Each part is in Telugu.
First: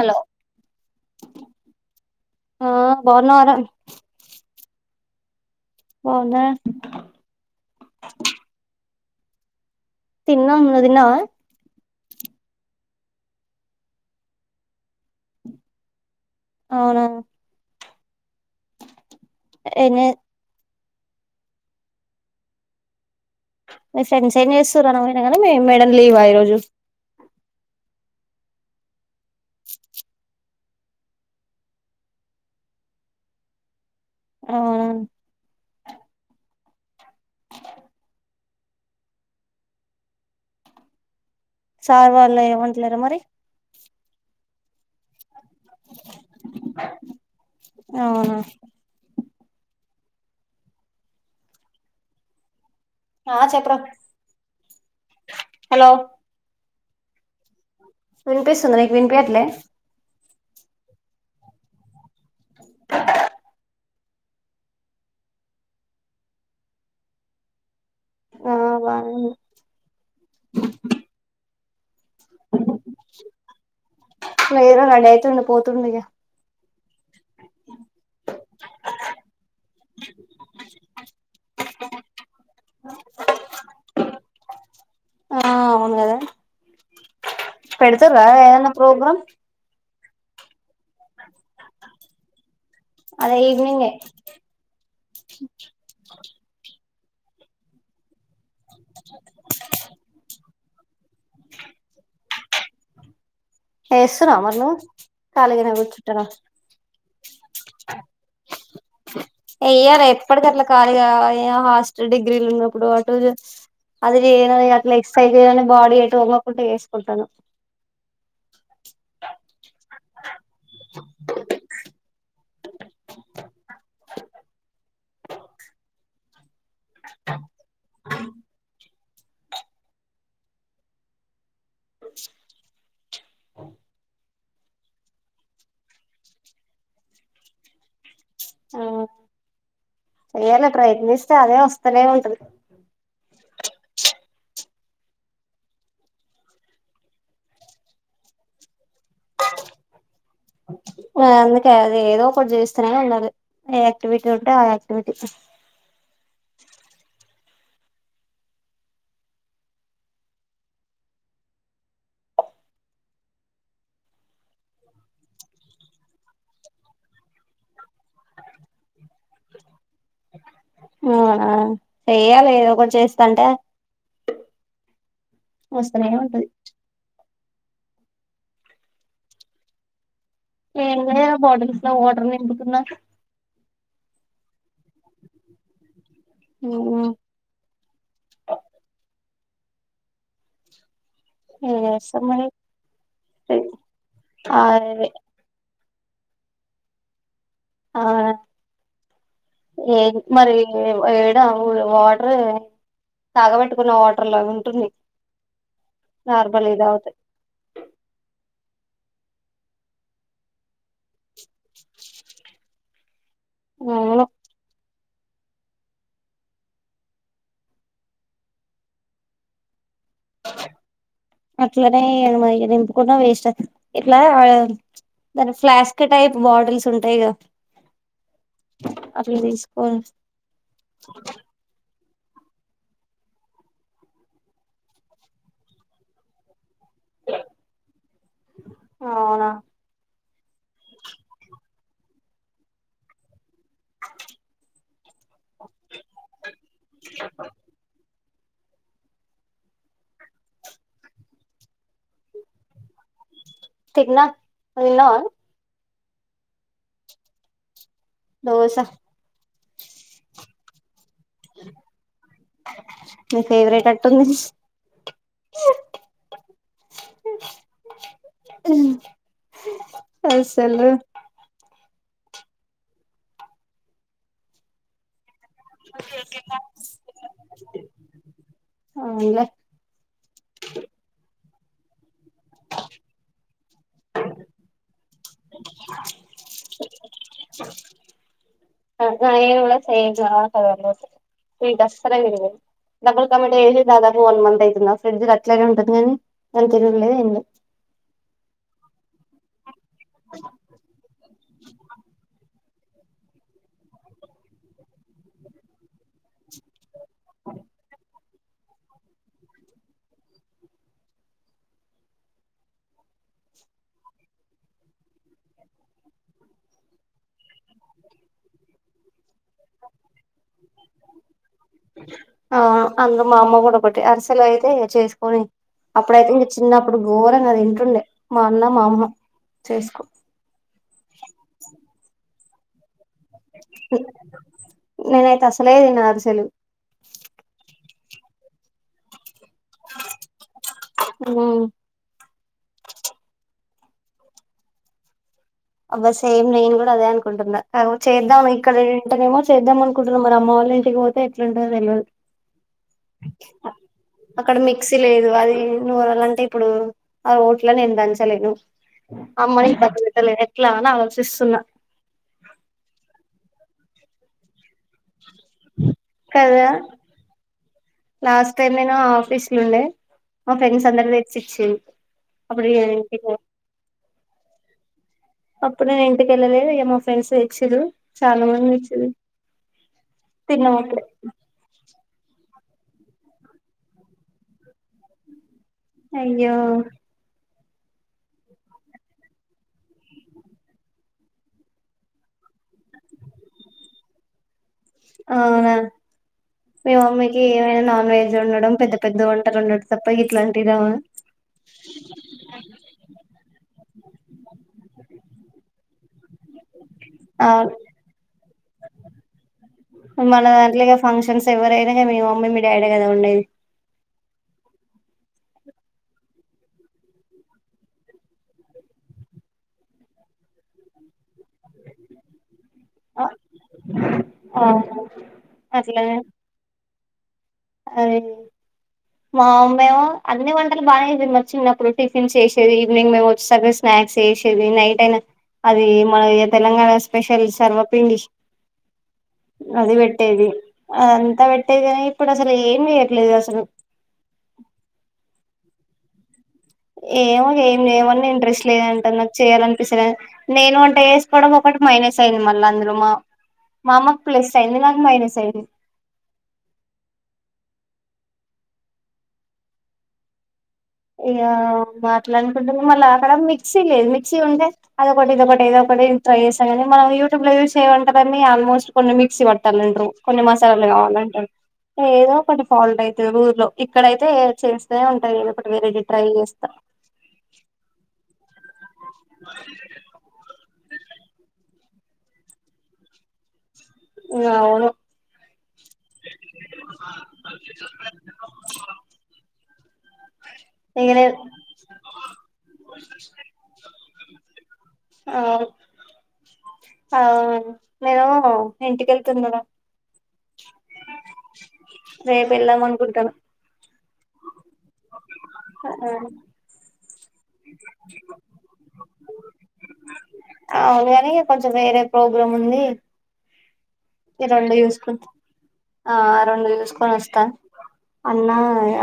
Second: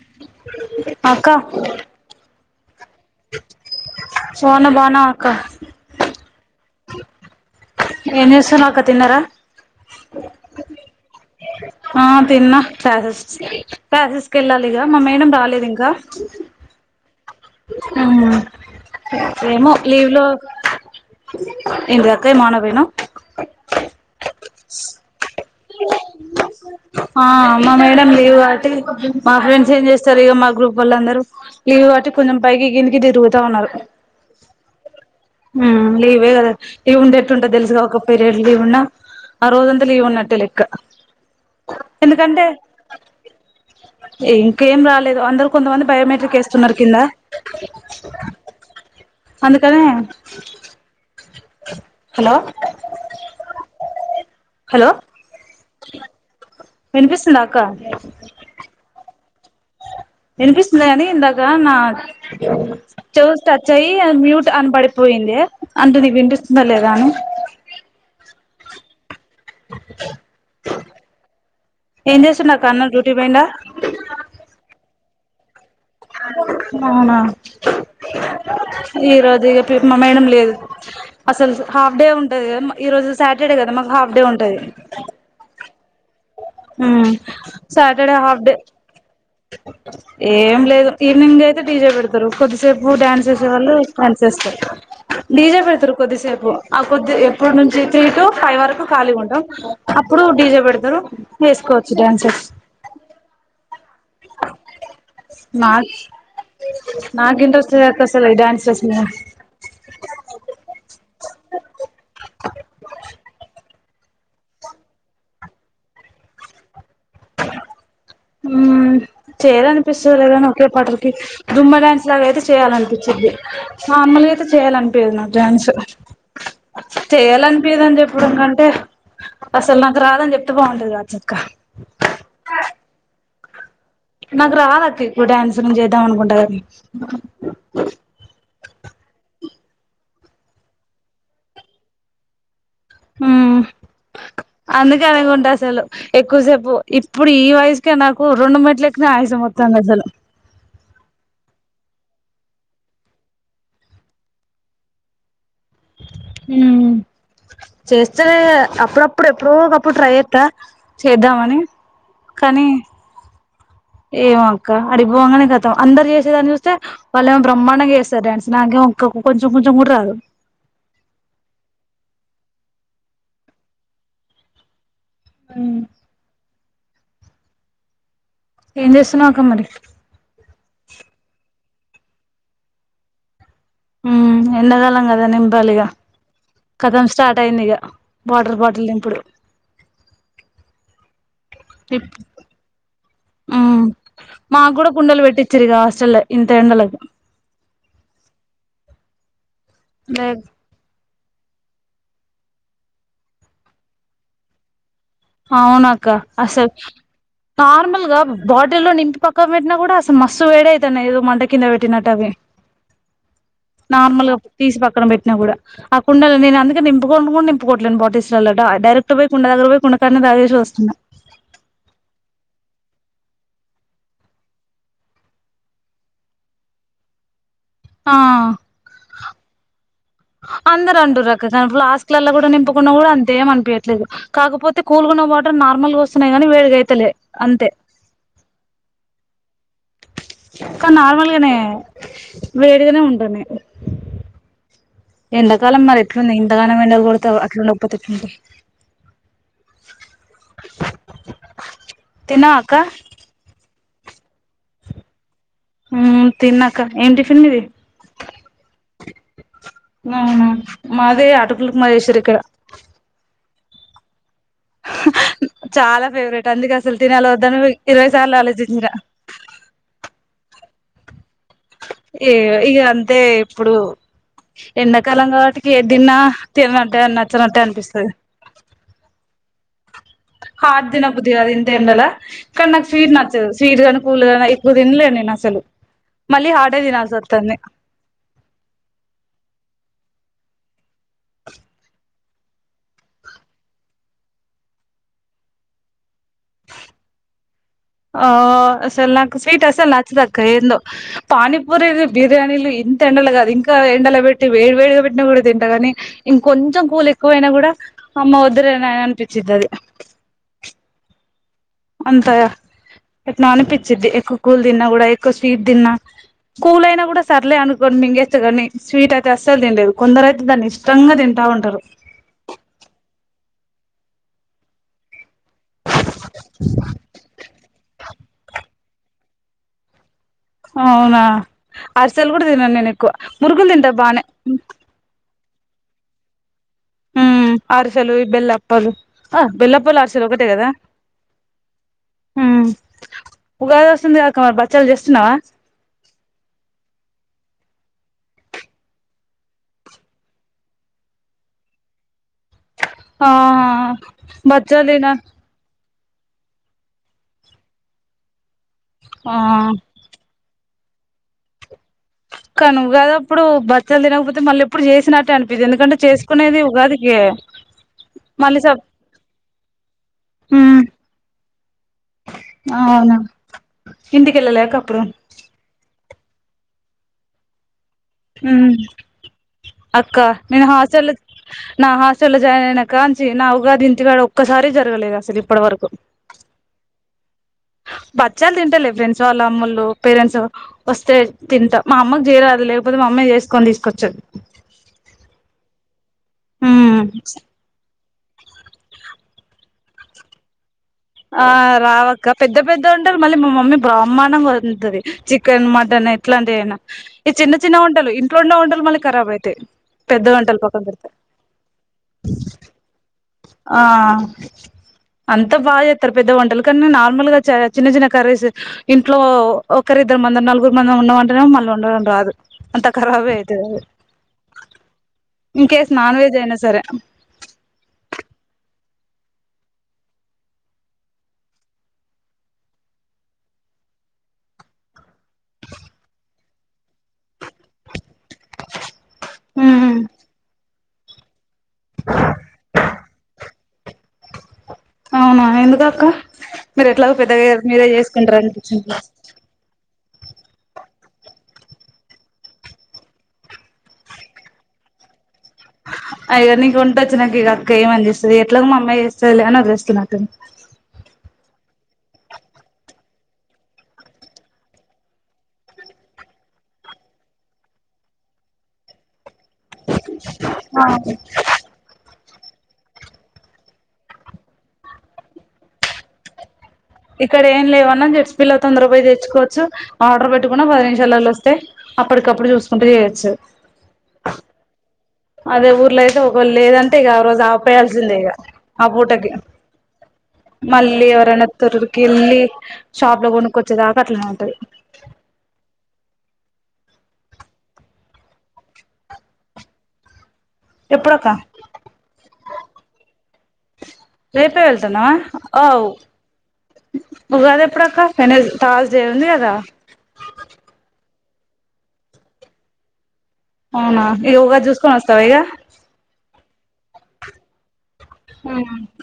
హలో అక్క ఆ బాగున్నావరా బాగున్న బాగున్నావా అక్క బాగున్నా ఏం ఏస్తున్నావ్ అక్క తిన్నరా తిన్నాం నువ్వు దిన్నావా ప్యాసెస్ ప్యాసెస్కి వెళ్ళాలి ఇగ మా మేడం బాలేదు ఇంకా అవునా ఆ ఏమో ఏం లీవ్ లో ఏంటిదక్క ఏమో అన బోయినావ్ మీ ఫ్రెండ్స్ ఏం జేస్తురు అనవోయినా గాని, మీ మేడం లీవా ఈ రోజు ఆ మా మేడమ్ లీవ్ ఆ మా ఫ్రెండ్స్ ఏం చేస్తారు ఇగా మా గ్రూపోలందరూ అందరూ లీవ్ కాబాట్టి కొంచెం పైకి కిద కు తిరుగుతా ఉన్నారు నో సౌండ్ ఉ లీవే కదా లీవు ఉండే ఎట్టుంటో తెలుసు అక్క ఒక పయిరేడ్ లీవు ఉన్నా అ రోజంతా లీవ్ ఉన్నట్టే లేక్క సార్ వాళ్లు ఏమంటలేరా మరి ఇంకేం రాలే అందరు కొంతమంది బయోమెట్రిక్ వేన్నారు కింద అవునా అందుకని హలో ఆ చెప్పురా హలో అనిపిస్తుందా అక్క లే వినిపిస్తుంది కాని ఇందాక నా చెవ్వు టచ్ అయ్యి మ్యూట్ అని పడిపోయింది అయిపోయింది అంటూ నీ వినిపిస్తుందా లేదా అని ఆ బానే బోళ్ల సౌండ్ ఏం చేస్తుండక్క డ్యూటీ పోయిండా అంతే పోతుంది ఈగ అవునా ఈ రోజు ఇగ మ మేడం లేదు అసలు హాఫ్ డే ఉంటది కదా ఈ రోజు సాటర్డే కదా మాకు హాఫ్ డే ఉంటది ఆ అవును కదా ఉ పెడతారు సటర్డే కదా హాఫ్ డే ఏదన్నా ప్రోగ్రామ్ ఏం లేదు ఈవినింగే డి జే పెడతారు కొద్దిసేపు డ్యాన్స్ అదే చేసేవాళ్ళు ఈవినింగే డాన్స్ చేస్తారు డీజే పెడతురు కొద్దిసేపు ఆ కొద్ది ఎప్పుడు నుంచి త్రీ టు ఫైవ్ వరకు ఖాళగా ఉంటాం అప్పుడు డీజే పెడతాం అందరూ చేసుకోవచ్చు డాన్సర్స్ చేస్తున్నావా నువ్వు ఖాళీగానే కూర్చుంటున్నావా నా ఇంట్రెస్ట్ అసలు ఈ డాన్సస్ మీద వేయరు ఎప్పటికీ అట్లా ఖాళీగా హాస్టల్ డిగ్రీలు ఉన్నప్పుడు అటు అది చేయని అట్లా ఎక్ససైజ్ చేయని బాడీ ఎటు వంగకుండా వేసుకుంటాను ఉ చేయర అనిపిస్తుందినీ ఒకే ఒకే పాటకిదుమ్మ డాన్స్ లాగా అయితే చేయాలనిపించింది నార్మల్గా అయితే చేయాలనిపది నాకు డ్యాన్స్ చెయాలనిపిదని చెప్పడం కంటే అసలు నాకు రాదని చెప్తే బాగుంటది కావచ్చు అక్క బోలో సౌండ్ నాకు రాదు అక్క ఎక్కువ డ్యాన్సు చేద్దాం అనుకుంటా కాని ఉ ఏదైనా ట్రై చేస్తే అదే వస్తనే ఉంటది ఉ అందుకే అనకుంటే అసలు ఎక్కువసేపు ఇప్పుడు ఈ వయసుకే నాకు రెండు మెట్లు ఎక్కిన పాయసం వస్తది పాయసం వస్తది అసలు అందుకే అది ఏదో ఒకటి చేస్తానే ఉండాలి ఏ యాక్టివిటీ ఉంటే ఆ యాక్టివిటీ బైక్ సౌండ్ చేస్తేనే అప్పుడప్పుడు ఎప్పుడో ఒక ఒకప్పుడు ట్రై చేస్తా చేద్దామని కానీ ఏమో అక్క అడిగిపోవంగానే గతం అందరు చేసేదాని చూస్తే వాళ్ళుమో బ్రహ్మాండంగా చేస్తారు డ్యాన్స్ నాకేమో ఇంకా కొంచెం కొంచెం కూడా రాదు అవునా చేయ్యాలి ఏదో ఒకటి చేస్తాంటే వస్తది వస్తానే ఉంటది ఏం చేస్తున్నావు అక్క మరి ఏం లేదు బాటిల్స్ లో వాటర్ నింపుతుంన హమ్ ఎండకాలం కదా నింపాలు ఇగ కథం స్టార్ట్ అయింది ఇక వాటర్ బాటిల్ ఇప్పుడు ఏం చేస్తాం మరి ఆ మాకు కూడా కుండలు పెట్టించారు ఇగ చలి లే ఇంత ఎండలకు ఆ ఏంటి లే మరి వాటర్ తాగబెట్టుకున్న వాటర్ లాగా ఉంటుంది అవునాక్క నార్మల్ అసలు ఇది తాగితే నార్మల్గా బాటి లో నింపి పకకు పెట్టిన కూడా మస్సు వేడి అయితానై ఏదో మంటకి కింద పెట్టినట్టు అవి అవును నార్మల్గా తీసి పక్కన పెట్టి కూడా ఆ కుండ నే అందుకే నింపుని నింకోట్లేను బాటిల్స్ డైరెక్ట్ గా పోయికుండ దగ్గరా పోయి కు అట్లనే ఇగ వేస్ట్ ఇట్లా దాని ఫ్లాస్క్ టైప్ బాటిల్స్ ఉంటాయిగా ఆ తీసుకోని అందరూ అంటనారు అక్కడ దాని ప లలో కూడా నింపుకున్న కూడా అంతే ఏం అనిపించయట్లేదు కాకపోతే కూల్గాన్న వాటర్ నార్మల్ గా వస్తున్నాయి కాని వేడిగాయితే అయితలే అంతే అవునా కానీ నార్మల్గానే వేడిగానే ఉంటానయీ ఎండాకాలం మరి ఎట్లుంది ఇంతగానం వెండా కొడితే అట్లాండ గపోతే ఎట్లుండగా తిన్నావా అక్క తిన్నా నువ్వు తిన్నావా హమ్ తిన్నా ఏం టిఫిన్ మీది దోశ అవున మాది అటుకుల మాదేశ్వరిక్కడ మీ ఫేవరేట్ అట్టుంది చాలా ఫేవరెట్ అందుకు అసలు తినాల వద్దాను ఇరవై సార్లు ఆలోచించిన అసలు ఏ ఇక అంతే ఇప్పుడు ఎండాకాలం కాబట్టి ఏదిిన్నా తిననట్టే నచ్చనట్టే అనిపిస్తుంది అవునులే హాట్ తినబుద్ధీ కాదు ఎంత ఎండల కానీ నాకు స్వీట్ నచ్చదు స్వీట్ గానీ కూల్ గానీ ఎక్కువ తిినలేను నేను అసలు మళ్ళీ హాట్ తినాల్సి వస్తుంది ఈ దస్తరాయండి గా డబ్బుక మీట చేసి దాదాపు వన్ మంత్ అవుతుందా ఫ్రిడ్జ్ అట్లానే ఉంటంది కాని దాని తినుడూ లేదు ఆమ్ లేదు ఆ అసలు నాకు స్వీట్ అసలు నచ్చదు అక్క ఏంటో పనిిపుూరి బిర్యానీిలి ఇంత ఎండలు కాదు ఇంకా ఎండల పెట్టి వేడి వేడిగా పెట్టిన కూడా తింటగా ఇంకొంచం కూలి ఎక్కువైనా కూడా అమ్మ వద్దరనాయన అనిపించింతదీ అంత ఎట్నో అనిపించిది ఎక్కువ కూల్ తిన్నా కూడా ఎక్కువ స్వీట్ తిన్నా కూల్ అయినా కూడా సర్లే అనుకోండి మింగేస్త కాని స్వీట్ అయి అస్సలు తిండేది కొందరు అయితే దాన్ని ఇష్టంగా తింటా ఉంటారు అవును అందులో మా అమ్మ కూడా ఒకటి అరిసెలో అయితే చేసుకొని అప్పుడైతే ఇంక చిన్నప్పుడు ఘోరం తినేది చేటుండే మా అన్న మా అమ్మ చేసుకో హో అవునా అరుసెలు కూడా తిన నేను ఎక్కువ పునుగులు తింటా బానే నేనైతే అసలే తిన అరిసెలు హమ్ అరుసెలు ఈ బెల్లా అప్పులు ఆ బెల్లా అప్పాలు అరెసెలు ఒకటే కదా హ్మ్. హమ్ ఉగాది వస్తుంది కదా అక్క మరి పాచ్చలు చేస్తున్నావా అబ్బా సేమ్ నేను కూడా అదే అనుకుంటుందా చేద్దాం ఇక్కడ ఏంటేనేమో చేద్దాం అనుకుంటున్నా మరి అమ్మ అమ్మ వల్ల ఇంటికి పోతే ఎట్లుంటదో తెలువదు ఆ అక్కడ బచ్చాలు మిక్సీ తిన లేదు అది నూరళ అంటే ఇప్పుడు ఆ రోట్లో నేను దంచలేను ఆ అమ్మని బాధ పెట్టలేను ఎట్లా అని ఆలోచిస్తున్నా కను గాదప్పుడు బచ్చలు తినకపోతే మళ్ళీ ఇప్పుడు చేసినట్టే అనిపీదు ఎందుకంటే చేసుకునేది కదా ఉగాదికె లాస్ట్ టైం నేను ఆఫీస్లో ఉండే మా ఉమ్ ఫ్రెండ్స్ అందరు తెచ్చి ఇచ్చి అప్పుడు ఏంటి ఇక ఇంటికెల్ల లేక అప్పుడు ఇంటి కెల్ల లేదు ఏమో ఫ్రెండ్స్ తెచ్చెరు అక్క నేన్ తిన్నాం అప్పుడు హాస్టల్ నా హాస్ట్ స జాయిన్ అయినా కానించి నా ఉగాది ఇంటికాడ ఒక్కసారి జరగలేదు అసలు ఇప్పటి వరకు అయ్యో హ బచ్చాలు తింటలే ఫ్రెండ్స్ వాళ్ళ అమ్మాల్లు పేరెంట్స్ వస్తే తింటా మా అమ్మకు చేయరాదు లేకపోతే మా అమ్మాయి చేసుకొని తీస్కోచ్చిర్ అవునా మీ ఉమ్ మమ్మీకి ఏమైనా నాన్ వెజ్ వండడం పెద్ద పెద్ద వంటలు వండడం తప్ప ఇట్లాంటివి రావ ఆ రావక్క పెద్ద పెద్ద వంటలు మళ్ళీ మా మమ్మీ బ్రాహ్మాణంగ వండుతది చికెన్ మటన్ అయి ఎట్లాంటివి అయినా ఈ చిన్న చిన్న అవును వంటలు ఇంట్లో ఉన్న వంటలు మళ్ళీ ఖరాబ్ అయితాయి పెద్ద మన వంటలు దాంట్లో పక్కన ఇగ పెడితే ఫంక్షన్స్ ఎవ్వరైనా గాని మి మమ్మీ మీ డాడీ కదండి ఆ అంత బగా చేస్తారు పెద్ద వంటలు కానీ నార్మల్ గా చిన్న చిన్న కర్రీస్ ఇంట్లో ఒకరి మ నలుగురు మంది ఉన్న అంటేనే మళ్ళీ వండడం రాదు అంత ఖరాబే అయితది ఇంకేస్ నాన్ వెజ్ అయిన సరే అరేయ్ మా అమ్మెమో అన్ని వంటలు బానే చిన్నప్పుడు టిఫిన్ చేసేది ఈవినింగ్ మేము వచ్చేసరికి స్నాక్ స్నాక్స్ చేసేది నైట్ అయిన అది మన తెలంగాణ స్పెషల్ తర్వపిండి అది ఉమ్ పెట్టేది అదంతా పెట్టేది కానీ ఇప్పుడు అసలు ఏం చేయట్లేదు అసలు అవున ఎందుకక్క ఏమో ఏమి చేయమన్న ఇంట్రెస్ట్ లేదంటది నాకు చేయాలినిపిస్తులే నేను వంట వేసుకోవడం ఒకటి మైనస్ అయింది మళ్ళా అందులో మా మా అమ్మకు ప్లస్ అయింది నాక్ మైనస్ అయింది అ ఇగ నీకు వంటొచ్చు నాకు ఇక అక్క ఏమ నేపిస్తది ఎట్లాగో మా అమ్మాయి చేస్తుంది లే అని వదిేస్తున్నాటు ఇగ మాట్లానుకుంటుంది మళ్ళీ అక్కడ మిక్సీ లేదు మిక్సీ ఉంటే అదొకటి ఇదకటి ఏదోటి ఒకటి ట్రై చేసాం కానీ మనం యూట్యూ లో యూస్ చేయమంటేాన్ని ఆల్మోస్ట్ కొన్ని మిక్సీ పట్టాలంటరు కొన్ని మసాలాలు కావాలంటాడు ఏదో ఒకటి ఫాల్ట్ అయితది ఊర్లో ఇక్కడైతే చేస్తేనేఉంటాయి ఏదో ఒకటి వేరేటి ట్రై చేస్తా ఇక్కడ ఏం లేవన్న జెట్స్ బీలో తొందర పోయి తెచ్చుకోవచ్చు ఆర్డర్ పెట్టుకున్న పది నిమిష్ షాలలో వస్తే అప్పటికప్పుడు చూసుకుంట చేయొచ్చు ఇంక ఆవును అదే ఊర్లో అయితే ఒకళ్ లేదంటే ఇక ఆ రోజు ఆపేయాల్సిందే ఇగ ఆ పూటకి [inaudible] మళ్ళీ దిగలేదు ఎవరన్నా వత్తరు గిళ్లి షాప్లో కొనుక్కొచ్చేదాక అట్లానే ఉంటది ఆ ఆ నేను ఇంటికెళ్ళి తిన్నా ఎప్పుడక్క రేపు ఎల్లాం అనుకుంటం రేపే వెళ్తాన్నావా ఔ ఉగాది ఎప్పుడక్క తర్స్ డే ఉంది కద అవును కాని కొంచెం వేరే ప్రోగ్రామ్ ఉంది అవునా ఇక ఇ ఉగాది రెండు చూసుకొని వస్తావా తీసుకుంది ఇక ఆ రెండు తీస్కో కొని వస్తా అన్న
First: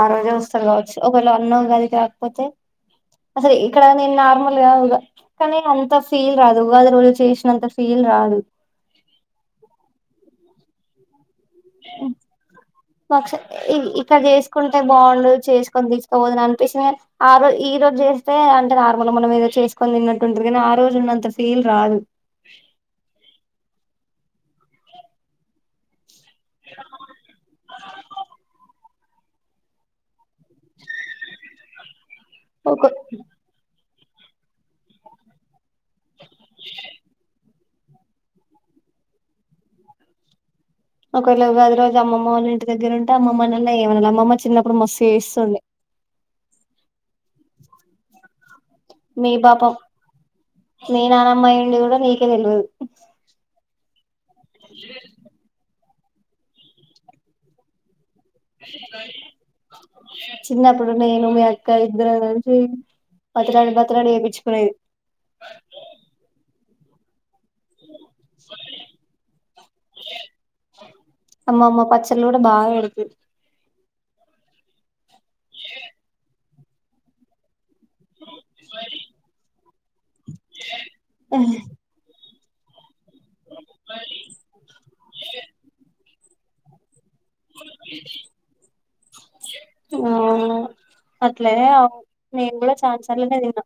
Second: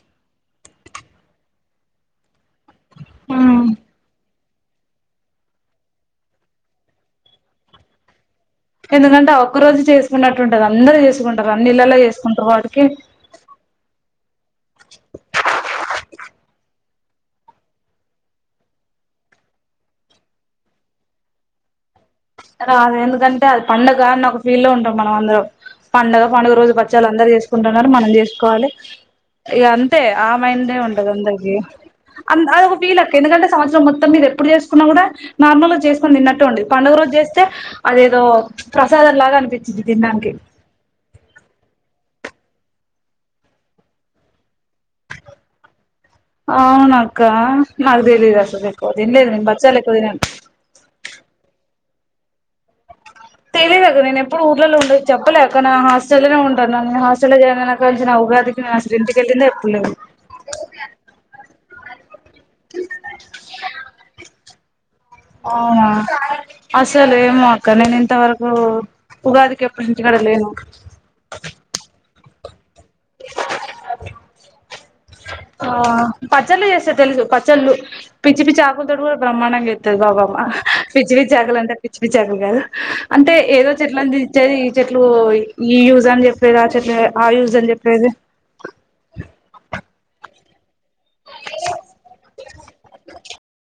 ఆ రోజు వస్తారు కావచ్చు ఒక అన్న గదికి తాకపోతే అసల్ ఇక్కడ నేను నార్మల్ కానీ అంత ఫీల్ రాదు ఉగాది రోజు చేసినంత ఫీల్ రాదు ఎందుకంటే ఆ ఒక్క రోజు చేసుకున్నట్టుంటది అందరు చేసుకుంటారు అన్ని ఇళ్లలో చేసుకుంటారు వాటి మక్ష ఇక్కడ చేసుకుంటే బాగుండు చేసుకొని తీసుకోవదుననిపిస్తది ఆరోజు ఈ రోజు చేస్తే అంటే నార్మల్ గా మనం ఏదో చేసుకొని తిన్నట్టుంటుంది కానీ ఆ రోజు ఉన్నంత ఫీల్ రాదు రాదు ఎందుకంటే అది పండగ అని ఒక ఫీల్ లో ఉంటాం మనం అందరం పండగ పండుగ రోజు పచ్చలు అందరు చేసుకుంటున్నారు మనం చేసుకోవాలి ఇగ అంతే ఆ మైండే ఉంటది అందరికీ అ అదొక ఒక పీలక ఎందుకంటే సంవత్సరం మొత్తం మీరు ఎప్పుడు చేసుకున్నా కూడా నార్మల్ గా చేసుకొని తిన్నట్టు ఉంటది పడుగ రోజు చేస్ అదేదో ప్రసాదం లాగా అనిపించిది తినడానికి ఒక అట్ల ఉగాది రోజు అమ్మమ్మ వాళ్ళ ఇంటి దగ్గర ఉంటే అమ్మ అల్న ఏమ అమ్మ చిన్నప్పుడు మస్తు ఏస్తుంది అవును అక్క నాకు తెలీదు అసలు ఎక్కువ మీ తినలేదు పాపం బచ్చళ్ళు ఎక్కువ తినను మీ నానమయ్ నీకు తెలవదు తెలియదక్క నేను ఎప్పుడు ఊర్లో ఉండదు చెప్పలేక నా హాస్టల్లోనే ఉంటాన్నాను న హాస్టల్లో జాయిన్ అయినా క చిన్నప్పుడు నేను మీ అక్క అది ఇద్దరు కలిసి పత్రన్ని పత్రన్ని చేపించుకునేది అవునా అసలు ఏమో అక్ కానీ నేను ఇంతవరకు ఉగాదికి ఎప్పడు ఇంటికాడ లేను తిను కూడా బాధపడకు అది ఆ పచ్చళ్లుు చేస్తే తెలీదు పచ్చళ్ళు పిచ్చి పిచ్చి ఆకుల్ తోటి కూడా బ్రహ్మణంగా చెతది బాబమ పిచ్ పిచ్చి ఆకులంటే పిచ్చి పిచ్చి ఆక్ ఇగద అంటే ఏదో చెట్లు అని ఇచ్చేది ఈ చెట్లు ఈ యూజ్ అని చెప్పేది ఆ చెట్ల ఆ యూజ్ అని చెప్పెది ఆ అట్లేనే నేను కూడా ఛాన్ సార్లనే తిన్నా